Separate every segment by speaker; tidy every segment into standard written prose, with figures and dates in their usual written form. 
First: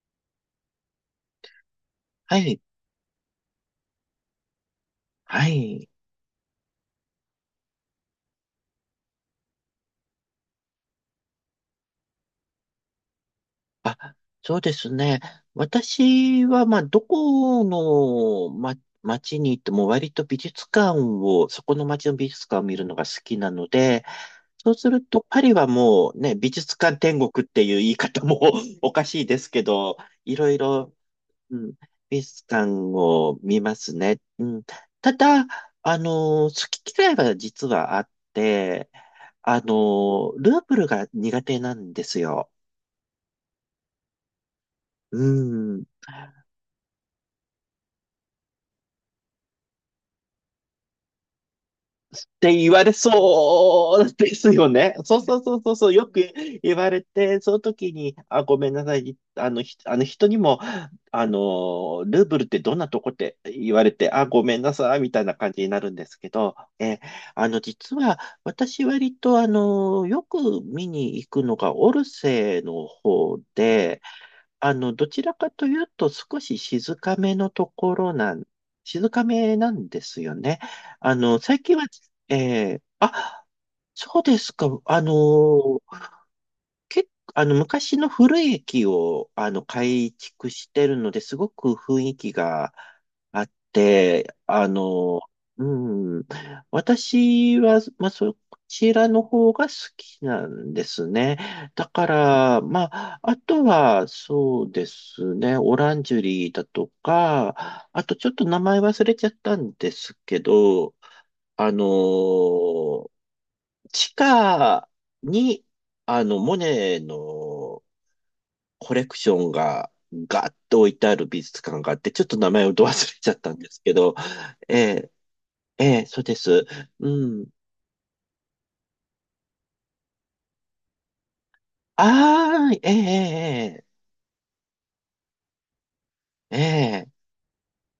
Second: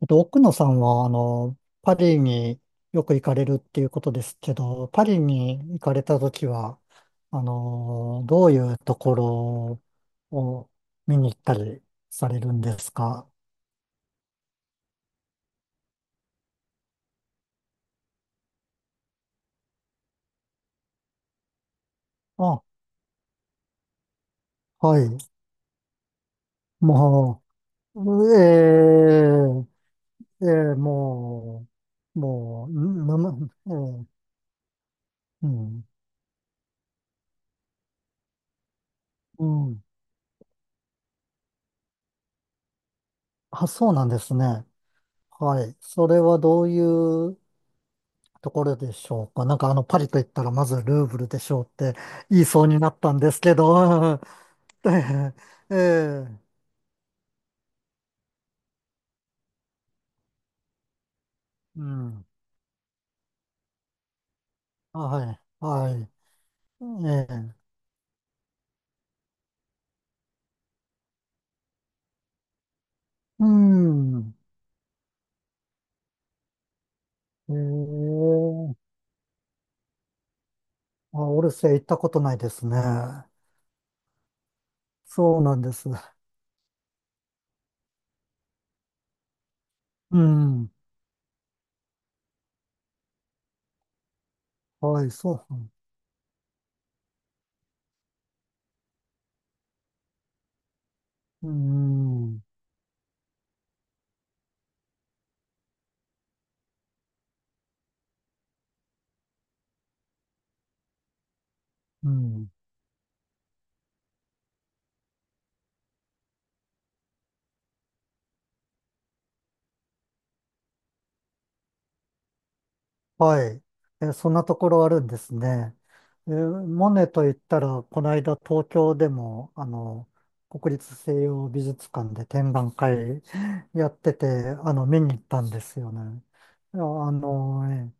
Speaker 1: 奥野さんは、パリ
Speaker 2: はい、
Speaker 1: によく行かれるっていうことですけど、パリ
Speaker 2: は
Speaker 1: に行
Speaker 2: い。
Speaker 1: かれたときは、どういうところを見に行ったりされるんですか？
Speaker 2: あ、そうですね。私は、まあ、どこの、町に行っても割と美術館を、そこの町の美術館を
Speaker 1: あ、
Speaker 2: 見るのが好きなので、そうす
Speaker 1: は
Speaker 2: る
Speaker 1: い。
Speaker 2: とパリはもうね、美術館天
Speaker 1: も
Speaker 2: 国っていう言い方
Speaker 1: う、
Speaker 2: も おか
Speaker 1: え
Speaker 2: しいですけど、い
Speaker 1: ええ
Speaker 2: ろい
Speaker 1: え
Speaker 2: ろ、う
Speaker 1: も
Speaker 2: ん、
Speaker 1: う、
Speaker 2: 美術館
Speaker 1: もう、んぬ
Speaker 2: を
Speaker 1: む、
Speaker 2: 見
Speaker 1: え
Speaker 2: ますね。
Speaker 1: え
Speaker 2: うん、ただ、
Speaker 1: うん、
Speaker 2: 好き嫌いは実はあって、
Speaker 1: うん。
Speaker 2: ルーブルが苦手なんですよ。
Speaker 1: あ、そうなんですね。
Speaker 2: う
Speaker 1: はい。
Speaker 2: ん。っ
Speaker 1: それはどういうところでしょうか？なんかパリと言ったらまずルーブルでしょうって言い
Speaker 2: て
Speaker 1: そう
Speaker 2: 言
Speaker 1: に
Speaker 2: わ
Speaker 1: な
Speaker 2: れ
Speaker 1: ったんですけ
Speaker 2: そう
Speaker 1: ど、
Speaker 2: ですよ
Speaker 1: え
Speaker 2: ね。そうそうそうそ
Speaker 1: え、え
Speaker 2: うそう、よく
Speaker 1: え
Speaker 2: 言われて、その時に、あ、ごめんなさい、あの人にも、
Speaker 1: う
Speaker 2: ル
Speaker 1: ん、
Speaker 2: ーブルってどんなとこって言われて、あ、ごめんなさい、みたい
Speaker 1: は
Speaker 2: な感じ
Speaker 1: い、
Speaker 2: になる
Speaker 1: は
Speaker 2: んで
Speaker 1: い、
Speaker 2: すけど、え、
Speaker 1: え
Speaker 2: あ
Speaker 1: え、
Speaker 2: の、実は、私割と、よく見に行くのがオルセーの方
Speaker 1: う
Speaker 2: で、
Speaker 1: ん、
Speaker 2: どちらかというと少し静かめの
Speaker 1: え
Speaker 2: ところなん、
Speaker 1: え、
Speaker 2: 静かめなんですよね。
Speaker 1: あ、オル
Speaker 2: 最
Speaker 1: セー
Speaker 2: 近
Speaker 1: 行
Speaker 2: は、
Speaker 1: ったことないですね。
Speaker 2: あ、そうですか。
Speaker 1: そうなんです。
Speaker 2: 結構、昔の古い駅を、改
Speaker 1: う
Speaker 2: 築し
Speaker 1: ん、
Speaker 2: てるので、すごく雰囲気があって、
Speaker 1: はい、そう、
Speaker 2: うん、私は、まあ、そちらの方が好きなんですね。
Speaker 1: う
Speaker 2: だか
Speaker 1: ん、
Speaker 2: ら、まあ、あとは、そうですね、オランジュリーだとか、あとちょっと名前忘れちゃったんですけど、あの、
Speaker 1: うん。
Speaker 2: 地下に、モネのコレクションがガッと置いてある美術館があって、ちょっと名前をど忘れちゃっ
Speaker 1: は
Speaker 2: たん
Speaker 1: い。
Speaker 2: ですけ
Speaker 1: えー、
Speaker 2: ど、
Speaker 1: そんなとこ
Speaker 2: え
Speaker 1: ろあるん
Speaker 2: え、
Speaker 1: ですね。
Speaker 2: ええ、そうです。
Speaker 1: モネと
Speaker 2: う
Speaker 1: 言っ
Speaker 2: ん。
Speaker 1: たら、この間東京でも、国立西洋美術館で展
Speaker 2: あ
Speaker 1: 覧
Speaker 2: あ、え
Speaker 1: 会
Speaker 2: え、
Speaker 1: やってて、見に行ったんですよね。
Speaker 2: ええ、
Speaker 1: いや、
Speaker 2: ええ。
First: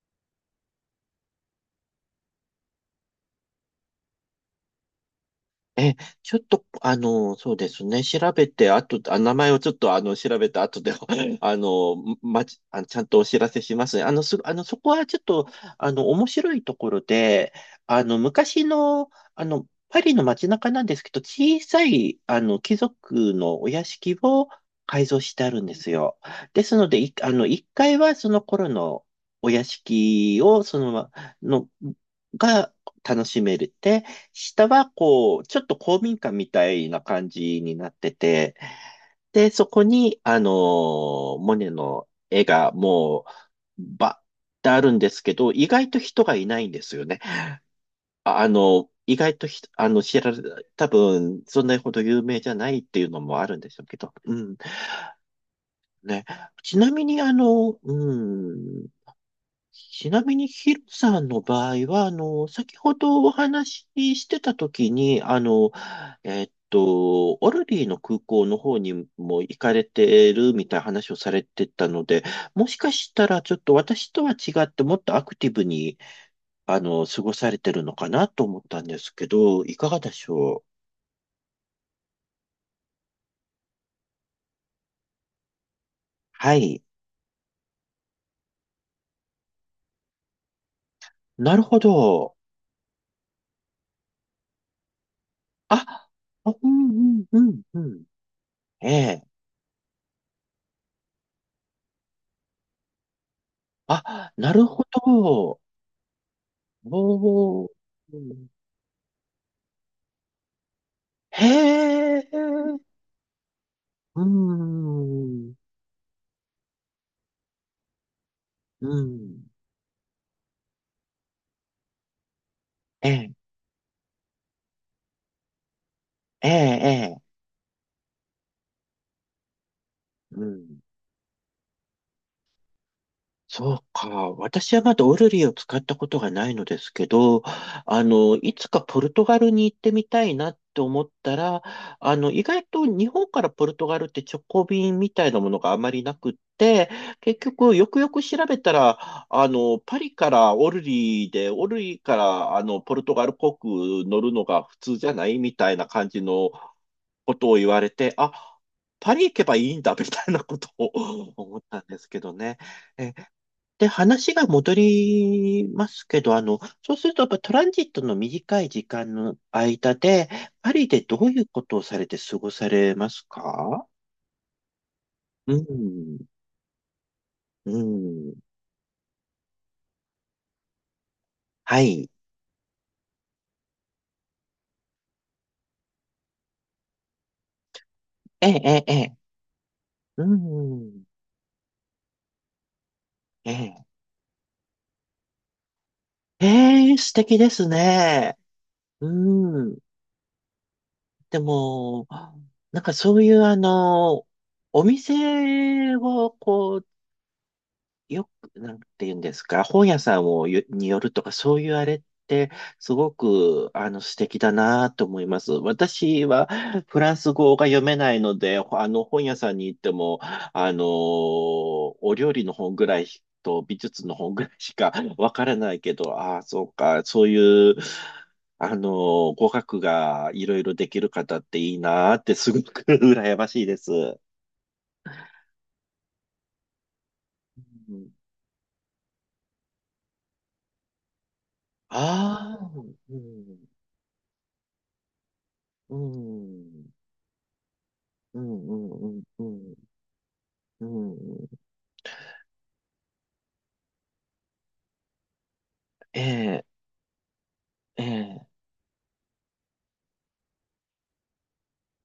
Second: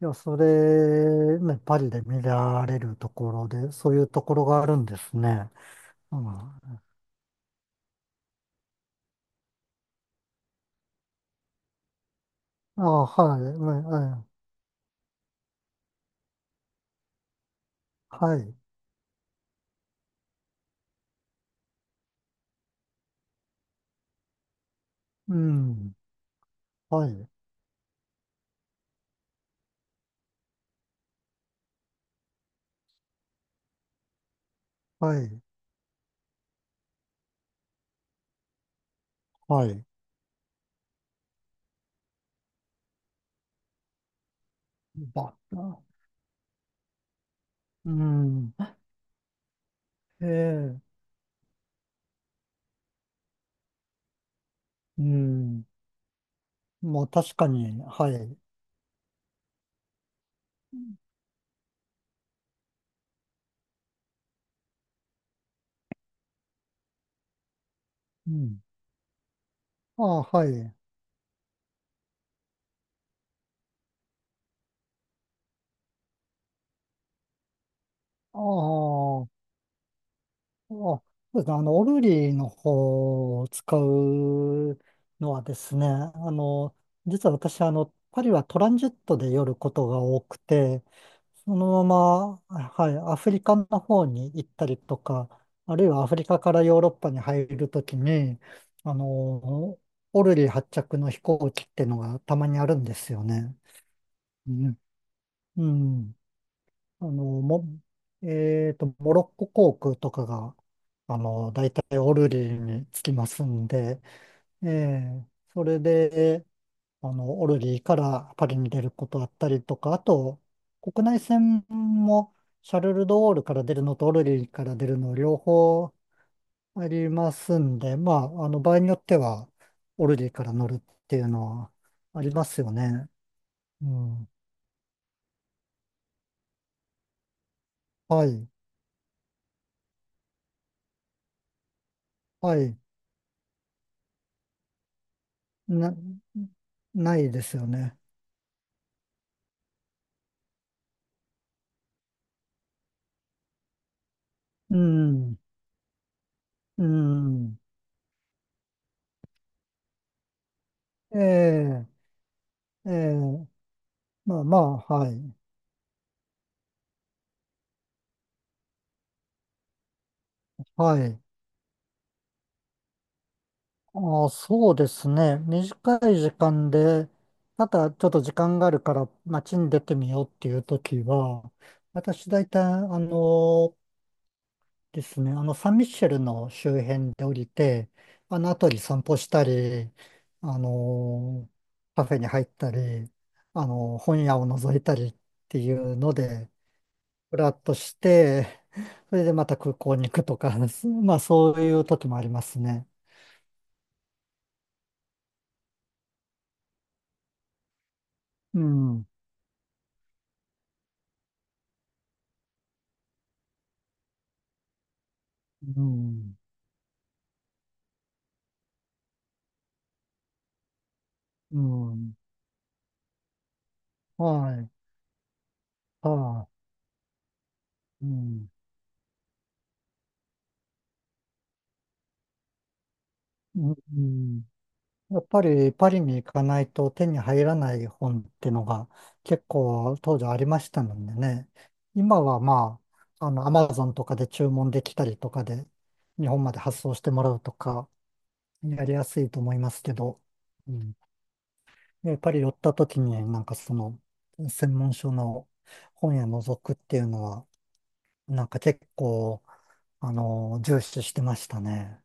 Speaker 1: いや、それ、ね、パリで見られるところで、そういうところがあるんですね。
Speaker 2: え、
Speaker 1: うん、
Speaker 2: ちょっ
Speaker 1: あ、
Speaker 2: と、あの、そうですね、調べて、あと、あ、名前をちょっと、調べた後で、あの、ままち、あ
Speaker 1: はい、
Speaker 2: の、ちゃんとお知らせしますね。あの、
Speaker 1: は
Speaker 2: す、あの、そこはちょっと、面白いところで、
Speaker 1: い、はい、
Speaker 2: 昔の、パリの街中なんですけど、小さい、貴族のお屋敷を改造し
Speaker 1: う
Speaker 2: てあるんです
Speaker 1: ん、
Speaker 2: よ。ですので、
Speaker 1: は
Speaker 2: い、
Speaker 1: い、
Speaker 2: あの、1階はその頃のお屋敷を、の、が楽しめる下は
Speaker 1: は
Speaker 2: こ
Speaker 1: い、
Speaker 2: う、ちょっと公民館みたいな感じになってて、で、そ
Speaker 1: は
Speaker 2: こ
Speaker 1: い。
Speaker 2: に、モネの絵がばってあるんです
Speaker 1: ば、
Speaker 2: けど、意外と人がいないんですよね。
Speaker 1: うん。
Speaker 2: 意外とひ、あの、知られ、
Speaker 1: ええ
Speaker 2: 多分、そんなほど有名じゃないっていうのもあるんでしょうけど、うん。
Speaker 1: うん。
Speaker 2: ね。ちな
Speaker 1: ま
Speaker 2: み
Speaker 1: あ
Speaker 2: に、あ
Speaker 1: 確か
Speaker 2: の、
Speaker 1: に、はい。
Speaker 2: うん、ちなみにヒロさんの場合は、先ほどお話ししてた時に、オルリーの空
Speaker 1: う
Speaker 2: 港の
Speaker 1: ん。
Speaker 2: 方にも行かれ
Speaker 1: ああ、
Speaker 2: て
Speaker 1: は
Speaker 2: るみ
Speaker 1: い。
Speaker 2: たいな話をされてたので、もしかしたらちょっと私とは違ってもっとアクティブに、過ごされてるのかな
Speaker 1: ああ、
Speaker 2: と思ったんです
Speaker 1: あ
Speaker 2: け
Speaker 1: あ、
Speaker 2: ど、いかがでしょう。
Speaker 1: そうですね。オルリーの方を使うのはですね、
Speaker 2: はい。
Speaker 1: 実は私、パリはトランジットで寄ることが多くて、
Speaker 2: な
Speaker 1: そ
Speaker 2: るほ
Speaker 1: の
Speaker 2: ど。
Speaker 1: まま、はい、アフリカの方に行ったりとか、あるいはア
Speaker 2: あ、
Speaker 1: フリカ
Speaker 2: あ
Speaker 1: から
Speaker 2: う
Speaker 1: ヨーロ
Speaker 2: んう
Speaker 1: ッパに
Speaker 2: んう
Speaker 1: 入
Speaker 2: ん
Speaker 1: る
Speaker 2: う
Speaker 1: とき
Speaker 2: ん。
Speaker 1: に、
Speaker 2: え
Speaker 1: あ
Speaker 2: え。
Speaker 1: の、オルリー発着の飛行機っていうのがたまにあるんですよね。
Speaker 2: あ、なるほど。
Speaker 1: うん。あの、
Speaker 2: お
Speaker 1: も、
Speaker 2: ー。
Speaker 1: えっと、モロッコ航空とかが、大体オ
Speaker 2: へ
Speaker 1: ルリー
Speaker 2: え、
Speaker 1: に着きますんで、
Speaker 2: う
Speaker 1: ええ、
Speaker 2: ん、う
Speaker 1: それで、オルリーからパリに出る
Speaker 2: ん、
Speaker 1: ことあったりとか、あと、国内線もシャルル・
Speaker 2: え
Speaker 1: ド・ゴ
Speaker 2: え、
Speaker 1: ールから出るのとオルリーから出るの両方
Speaker 2: ええ、
Speaker 1: あ
Speaker 2: え
Speaker 1: り
Speaker 2: え、
Speaker 1: ますんで、まあ、場合によっては、オルリー
Speaker 2: う
Speaker 1: から乗る
Speaker 2: ん。
Speaker 1: っていうのはありますよね。
Speaker 2: そう
Speaker 1: う
Speaker 2: か。
Speaker 1: ん。
Speaker 2: 私はまだオルリーを使ったことがないのですけど、
Speaker 1: はい。
Speaker 2: いつかポルトガルに行ってみたいなって思ったら、意
Speaker 1: は
Speaker 2: 外
Speaker 1: い。
Speaker 2: と日本からポルトガルって直行便みたいなものがあま
Speaker 1: な、
Speaker 2: りなくって、
Speaker 1: ない
Speaker 2: 結
Speaker 1: ですよ
Speaker 2: 局、よ
Speaker 1: ね。
Speaker 2: くよく調べたら、パリからオルリーで、オルリーから、ポルトガル航空乗るのが
Speaker 1: う
Speaker 2: 普通じゃない
Speaker 1: ん、
Speaker 2: みたいな感じの、
Speaker 1: う
Speaker 2: ことを
Speaker 1: ん。
Speaker 2: 言われて、あ、パリ行けばいいんだ、みたいなことを
Speaker 1: え
Speaker 2: 思ったん
Speaker 1: え、
Speaker 2: ですけどね。
Speaker 1: え
Speaker 2: え、
Speaker 1: え、
Speaker 2: で、話
Speaker 1: まあ
Speaker 2: が
Speaker 1: ま
Speaker 2: 戻
Speaker 1: あ、はい。
Speaker 2: りますけど、そうすると、やっぱトランジットの短い時間の間で、パリ
Speaker 1: は
Speaker 2: でど
Speaker 1: い。
Speaker 2: ういうことをされて過ごされますか？
Speaker 1: ああ、そうですね。
Speaker 2: う
Speaker 1: 短
Speaker 2: ん、
Speaker 1: い時間で、た
Speaker 2: う
Speaker 1: だちょっと時
Speaker 2: ん、
Speaker 1: 間があるから街に出てみようっていう時は、
Speaker 2: はい。
Speaker 1: 私大体、あのですね。サンミッシェルの周辺で降りて、あ
Speaker 2: え
Speaker 1: の
Speaker 2: え、
Speaker 1: 辺り
Speaker 2: ええ、え
Speaker 1: 散
Speaker 2: え、
Speaker 1: 歩したり、
Speaker 2: う
Speaker 1: あ
Speaker 2: ん、
Speaker 1: のカフェに入ったり、
Speaker 2: ええ、
Speaker 1: 本屋を覗いたりっていうので、
Speaker 2: ええ、素
Speaker 1: ふ
Speaker 2: 敵で
Speaker 1: らっ
Speaker 2: す
Speaker 1: とし
Speaker 2: ね。
Speaker 1: て、
Speaker 2: う
Speaker 1: それでまた空
Speaker 2: ん。
Speaker 1: 港に行くとか、まあ
Speaker 2: で
Speaker 1: そういう
Speaker 2: も、
Speaker 1: 時もあります
Speaker 2: なん
Speaker 1: ね。
Speaker 2: かそういうあの、お店をこう、よく、
Speaker 1: う
Speaker 2: なんて
Speaker 1: ん、
Speaker 2: 言うんですか、本屋さんによるとか、そういうあれって、すごく、素敵だなと思います。
Speaker 1: う
Speaker 2: 私
Speaker 1: ん、
Speaker 2: は、フランス語が読めないので、ほあの、本屋さんに行っても、
Speaker 1: う
Speaker 2: お
Speaker 1: ん、
Speaker 2: 料理の本ぐらいと、美術の
Speaker 1: は
Speaker 2: 本ぐらい
Speaker 1: い、
Speaker 2: しかわからないけど、ああ、
Speaker 1: は
Speaker 2: そうか、そういう、
Speaker 1: い、うん、
Speaker 2: 語学がいろいろできる方っていいなって、すごく 羨ましいです。
Speaker 1: うん。やっぱりパリに行かないと手に入らない
Speaker 2: うん。
Speaker 1: 本っていうのが結構当時ありましたのでね。今は
Speaker 2: ああ、
Speaker 1: ま
Speaker 2: う
Speaker 1: あ、ア
Speaker 2: ん、
Speaker 1: マゾンとかで注文できたりとかで
Speaker 2: う
Speaker 1: 日本まで発
Speaker 2: ん、
Speaker 1: 送してもらうとか
Speaker 2: うん、
Speaker 1: やりや
Speaker 2: う
Speaker 1: す
Speaker 2: ん、
Speaker 1: いと
Speaker 2: う
Speaker 1: 思いま
Speaker 2: ん、
Speaker 1: すけど、う
Speaker 2: う
Speaker 1: ん。
Speaker 2: ん、うん、
Speaker 1: で、パリ寄った時になんかその専門書の本
Speaker 2: え
Speaker 1: 屋覗
Speaker 2: え、
Speaker 1: くっていうのは
Speaker 2: え
Speaker 1: な
Speaker 2: え、
Speaker 1: んか結構、重視してましたね。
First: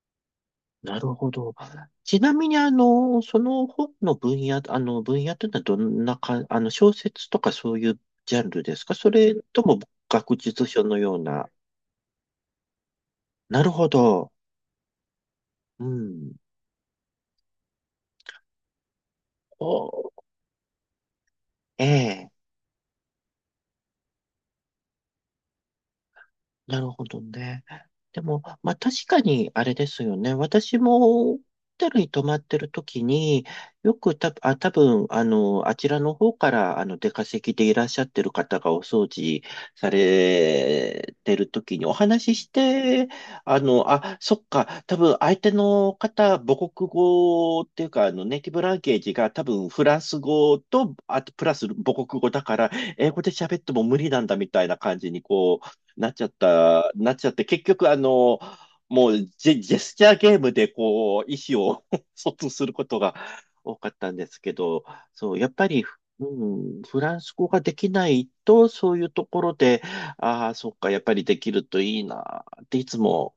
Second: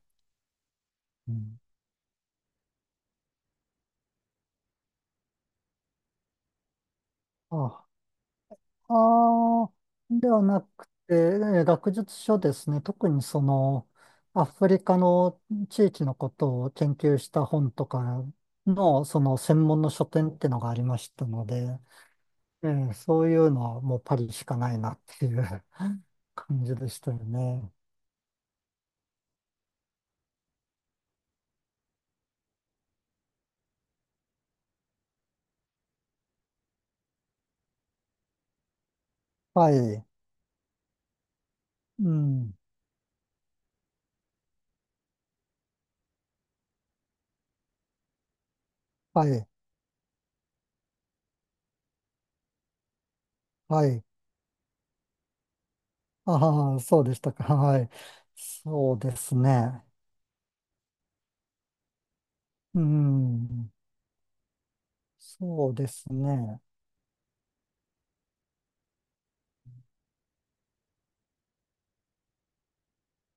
Speaker 2: なるほ
Speaker 1: う
Speaker 2: ど。
Speaker 1: ん。
Speaker 2: ちなみに、その本の分野、分野というのはどんなか、小説とかそう
Speaker 1: あ
Speaker 2: いうジャンルですか、それと
Speaker 1: ああ、
Speaker 2: も
Speaker 1: で
Speaker 2: 学
Speaker 1: はな
Speaker 2: 術書
Speaker 1: くて、
Speaker 2: のような。
Speaker 1: 学術書ですね。特にそ
Speaker 2: なる
Speaker 1: の、
Speaker 2: ほど。
Speaker 1: アフリカの
Speaker 2: う
Speaker 1: 地域のこ
Speaker 2: ん。
Speaker 1: とを研究した本とかの、その専門の書
Speaker 2: お、
Speaker 1: 店ってのがありましたので、
Speaker 2: ええ、
Speaker 1: そういうのはもうパリしかないなっていう 感じ
Speaker 2: な
Speaker 1: で
Speaker 2: る
Speaker 1: し
Speaker 2: ほ
Speaker 1: たよ
Speaker 2: どね。
Speaker 1: ね。
Speaker 2: でも、まあ確かにあれですよね。私もホテルに泊まってる時に、よくた、あ、多分、あちらの方から、出稼ぎでいらっしゃってる方がお掃除
Speaker 1: は
Speaker 2: さ
Speaker 1: い。
Speaker 2: れてる時にお
Speaker 1: う
Speaker 2: 話しし
Speaker 1: ん。
Speaker 2: て、あ、そっか、多分相手の方、母国語っていうか、ネイティブランゲージ
Speaker 1: は
Speaker 2: が多
Speaker 1: い。
Speaker 2: 分フランス語と、あとプラス母国語だから、英語で喋っても
Speaker 1: は
Speaker 2: 無
Speaker 1: い。
Speaker 2: 理なんだみたいな感じに、こう、
Speaker 1: ああ、そう
Speaker 2: なっ
Speaker 1: でし
Speaker 2: ちゃ
Speaker 1: た
Speaker 2: って、
Speaker 1: か。
Speaker 2: 結
Speaker 1: は
Speaker 2: 局、
Speaker 1: い。そう
Speaker 2: も
Speaker 1: で
Speaker 2: う
Speaker 1: す
Speaker 2: ジェ
Speaker 1: ね。
Speaker 2: スチャーゲームで、こう、意思を 疎通する
Speaker 1: う
Speaker 2: ことが
Speaker 1: ん。
Speaker 2: 多かったんですけど、そう、やっぱ
Speaker 1: そう
Speaker 2: り、
Speaker 1: です
Speaker 2: う
Speaker 1: ね。
Speaker 2: ん、フランス語ができないと、そういうところで、ああ、そっか、やっぱりできるといいな、っていつも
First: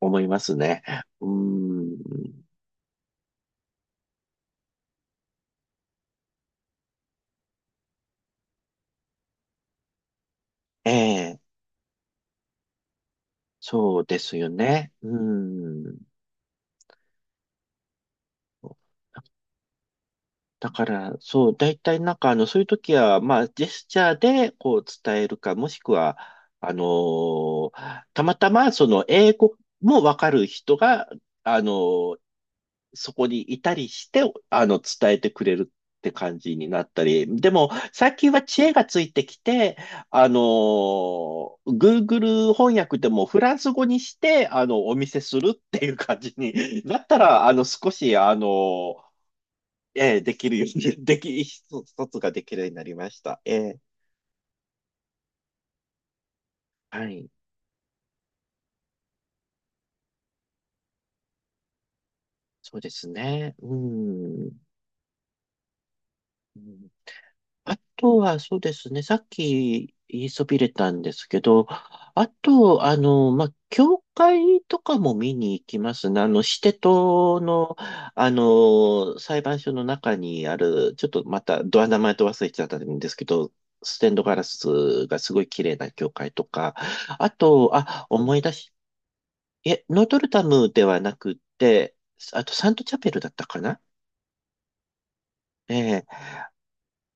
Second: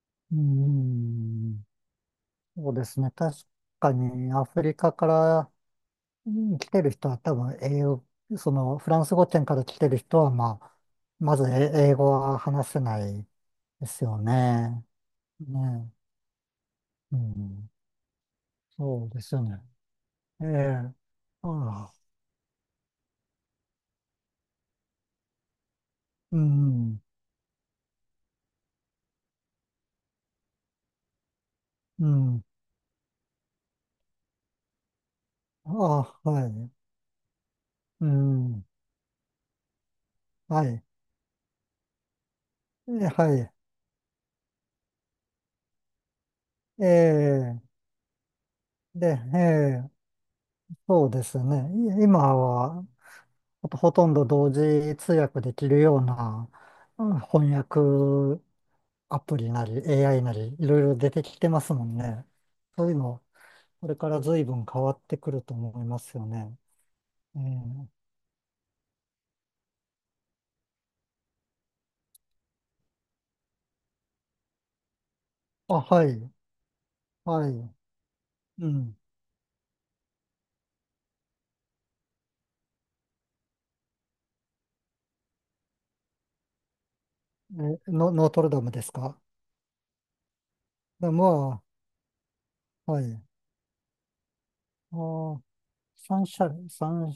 Speaker 2: 思い
Speaker 1: う
Speaker 2: ますね。う
Speaker 1: ん。
Speaker 2: ん、
Speaker 1: そうですね。確かにアフリカからうん来てる人は多分英語、そのフランス語圏から来てる人は、まあ、
Speaker 2: え
Speaker 1: ま
Speaker 2: え、
Speaker 1: ず英語は話せないで
Speaker 2: そ
Speaker 1: す
Speaker 2: う
Speaker 1: よ
Speaker 2: ですよ
Speaker 1: ね。
Speaker 2: ね。う
Speaker 1: ね。
Speaker 2: ん。
Speaker 1: うん。そうですよね。ええ。
Speaker 2: だか
Speaker 1: あ
Speaker 2: ら、そう、大
Speaker 1: あ。
Speaker 2: 体なんか、そういう時は、まあ、ジェスチャーで、こう、伝えるか、もしくは、
Speaker 1: う
Speaker 2: あの
Speaker 1: ん。
Speaker 2: ーたまたま、その、英語もわかる人が、あの
Speaker 1: う
Speaker 2: ー
Speaker 1: ん。
Speaker 2: そこにいたりして、伝えてくれるって
Speaker 1: ああ、
Speaker 2: 感
Speaker 1: は
Speaker 2: じに
Speaker 1: い。
Speaker 2: なったり、でも、
Speaker 1: う
Speaker 2: 最近は知
Speaker 1: ん。
Speaker 2: 恵がついてきて、
Speaker 1: はい。
Speaker 2: Google 翻訳でも
Speaker 1: は
Speaker 2: フ
Speaker 1: い。
Speaker 2: ランス語にして、お見せするっていう感じに
Speaker 1: え
Speaker 2: なったら、あの、
Speaker 1: え。
Speaker 2: 少し、あのー
Speaker 1: で、ええ。
Speaker 2: ええ、できるように、
Speaker 1: そうですね。
Speaker 2: 一つ一つが
Speaker 1: 今
Speaker 2: できるようにな
Speaker 1: は、
Speaker 2: りました。ええ、
Speaker 1: ほとんど同時通訳できるようなう
Speaker 2: は
Speaker 1: ん
Speaker 2: い。
Speaker 1: 翻訳アプリなり AI なりいろいろ出てきてますもんね。
Speaker 2: そう
Speaker 1: そ
Speaker 2: で
Speaker 1: ういう
Speaker 2: す
Speaker 1: の、
Speaker 2: ね。う
Speaker 1: これから随
Speaker 2: ん。
Speaker 1: 分変わってくると思いますよね。
Speaker 2: うん。
Speaker 1: え
Speaker 2: あ
Speaker 1: え、
Speaker 2: とは、そうですね。さっき言いそびれたんですけど、あと、まあ、教会とかも見に行
Speaker 1: あ、
Speaker 2: きま
Speaker 1: は
Speaker 2: すね。
Speaker 1: い、
Speaker 2: シテ島
Speaker 1: はい、
Speaker 2: の、
Speaker 1: うん。
Speaker 2: 裁判所の中にある、ちょっとまた、ドア名前と忘れちゃったんですけど、ステンドガラスがすごい綺麗な教会とか、あと、
Speaker 1: え、
Speaker 2: あ、
Speaker 1: ノー
Speaker 2: 思
Speaker 1: ト
Speaker 2: い
Speaker 1: ル
Speaker 2: 出
Speaker 1: ダム
Speaker 2: し、
Speaker 1: ですか？
Speaker 2: え、ノートルダムでは
Speaker 1: で、
Speaker 2: なくっ
Speaker 1: ま
Speaker 2: て、あとサント
Speaker 1: あ、
Speaker 2: チャ
Speaker 1: は
Speaker 2: ペル
Speaker 1: い。
Speaker 2: だったかな。
Speaker 1: あー、
Speaker 2: え
Speaker 1: 三者、三、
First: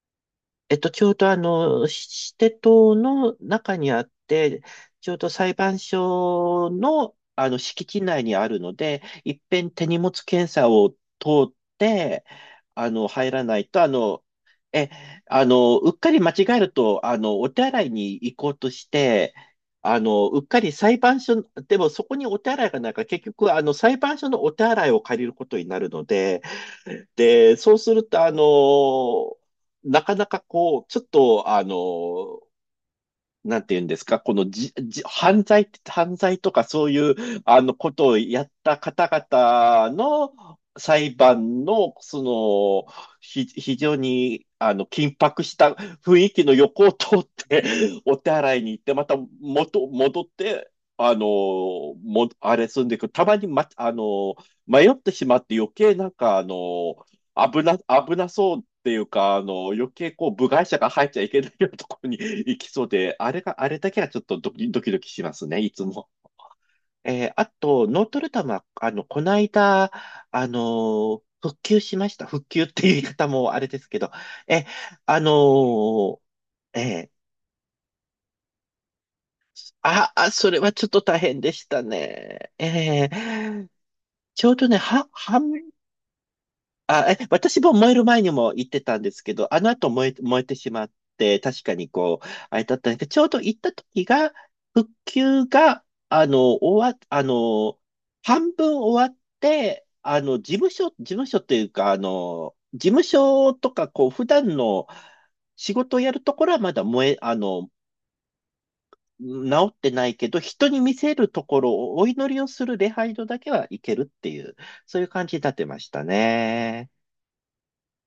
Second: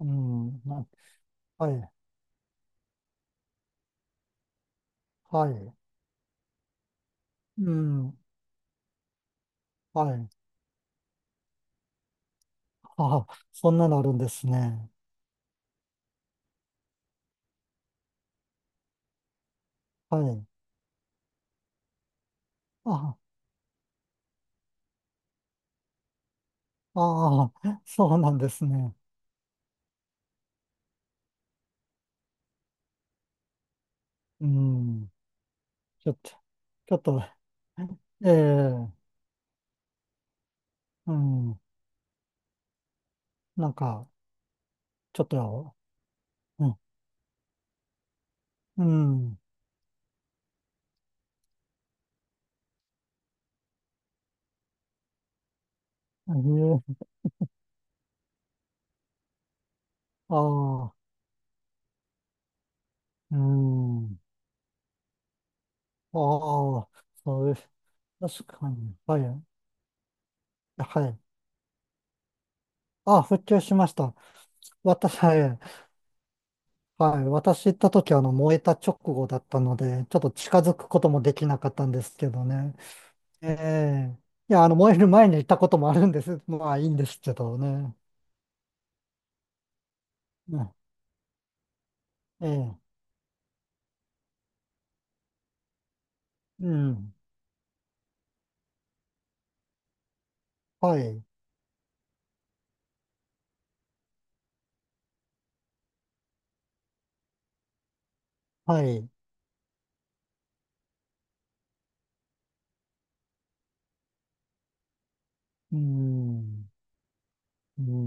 Speaker 1: うん、
Speaker 2: ちょうどあ
Speaker 1: は
Speaker 2: の、
Speaker 1: い、
Speaker 2: シテ島の中にあって、ちょうど
Speaker 1: は
Speaker 2: 裁
Speaker 1: い、
Speaker 2: 判所の、あの
Speaker 1: う
Speaker 2: 敷地
Speaker 1: ん、
Speaker 2: 内にあるので、一遍手荷
Speaker 1: は
Speaker 2: 物
Speaker 1: い。
Speaker 2: 検査を通って、
Speaker 1: あ、
Speaker 2: 入らない
Speaker 1: そん
Speaker 2: と、あ
Speaker 1: なのあるん
Speaker 2: の、
Speaker 1: です
Speaker 2: え、
Speaker 1: ね。
Speaker 2: あの、うっかり間違えると、お手洗いに行こうとして、
Speaker 1: は
Speaker 2: うっ
Speaker 1: い。
Speaker 2: かり裁判所、でもそこにお手洗いがないから、
Speaker 1: あ
Speaker 2: 結局、裁判所のお手洗いを借りることになるので、
Speaker 1: あ
Speaker 2: で、
Speaker 1: あ、
Speaker 2: そう する
Speaker 1: そう
Speaker 2: と、
Speaker 1: なんですね。
Speaker 2: なかなかこう、ちょっと、なんて言うんですか、こ
Speaker 1: う
Speaker 2: のじ、じ、
Speaker 1: ん。
Speaker 2: 犯罪、
Speaker 1: ちょ
Speaker 2: 犯
Speaker 1: っと、
Speaker 2: 罪とかそう
Speaker 1: ちょっ
Speaker 2: いう、
Speaker 1: と、
Speaker 2: ことを
Speaker 1: え
Speaker 2: やった
Speaker 1: え、
Speaker 2: 方々の裁
Speaker 1: うん。
Speaker 2: 判の、その、
Speaker 1: なん
Speaker 2: 非常
Speaker 1: か、
Speaker 2: に、緊
Speaker 1: ちょっ
Speaker 2: 迫した
Speaker 1: と、
Speaker 2: 雰囲気の
Speaker 1: うん、
Speaker 2: 横を通って、お手洗いに行っ
Speaker 1: う
Speaker 2: て、また
Speaker 1: ん。
Speaker 2: 戻って、あの、も、あれするんでくる、たまに、ま、あの、迷ってしまって余計なんか、危なそうっていうか、余計こう、部外者が
Speaker 1: あ
Speaker 2: 入
Speaker 1: あ、
Speaker 2: っちゃいけないようなところに 行きそうで、あ
Speaker 1: う
Speaker 2: れが、あれだけはち
Speaker 1: ん。
Speaker 2: ょっとドキドキドキしますね、いつも。
Speaker 1: ああ、そ
Speaker 2: あ
Speaker 1: うです。
Speaker 2: と、ノートルダム
Speaker 1: 確
Speaker 2: は、
Speaker 1: かに。は
Speaker 2: この
Speaker 1: い。
Speaker 2: 間、
Speaker 1: はい。
Speaker 2: 復旧しました。復旧っていう言い
Speaker 1: ああ、
Speaker 2: 方
Speaker 1: 復
Speaker 2: もあ
Speaker 1: 旧
Speaker 2: れ
Speaker 1: し
Speaker 2: です
Speaker 1: まし
Speaker 2: けど、
Speaker 1: た。
Speaker 2: え、
Speaker 1: 私、
Speaker 2: あ
Speaker 1: はい。
Speaker 2: のえ
Speaker 1: はい、
Speaker 2: ー
Speaker 1: 私行った時、燃えた直後だったので、
Speaker 2: あ、
Speaker 1: ちょっ
Speaker 2: あ、
Speaker 1: と
Speaker 2: それ
Speaker 1: 近
Speaker 2: は
Speaker 1: づ
Speaker 2: ちょ
Speaker 1: く
Speaker 2: っ
Speaker 1: こ
Speaker 2: と
Speaker 1: と
Speaker 2: 大
Speaker 1: もで
Speaker 2: 変
Speaker 1: き
Speaker 2: で
Speaker 1: な
Speaker 2: し
Speaker 1: かっ
Speaker 2: た
Speaker 1: たんですけど
Speaker 2: ね。
Speaker 1: ね。ええ、
Speaker 2: ちょ
Speaker 1: い
Speaker 2: う
Speaker 1: や、
Speaker 2: どね、
Speaker 1: 燃え
Speaker 2: は、
Speaker 1: る前に行っ
Speaker 2: 半
Speaker 1: たこともあるんです。まあ、いいんで
Speaker 2: あ、え、
Speaker 1: すけど
Speaker 2: 私も燃え
Speaker 1: ね。
Speaker 2: る前にも言ってたんですけど、あの後燃え、燃えて
Speaker 1: う
Speaker 2: し
Speaker 1: ん、
Speaker 2: まって、確かにこう、あれだ
Speaker 1: え
Speaker 2: っ
Speaker 1: え、
Speaker 2: たんですけど、ちょうど行った時が、復旧が、あの、
Speaker 1: う
Speaker 2: 終わ、
Speaker 1: ん。
Speaker 2: あの、半分終わって、事
Speaker 1: はい。
Speaker 2: 務所っていうか、事務所とか、こう、普段の仕事をやるところはまだ燃え、あの、
Speaker 1: はい。
Speaker 2: 治ってないけど、人に見せるところをお祈りをする礼拝堂だけは行けるっていう、そういう感じになって
Speaker 1: う
Speaker 2: ました
Speaker 1: ん。
Speaker 2: ね。
Speaker 1: うん。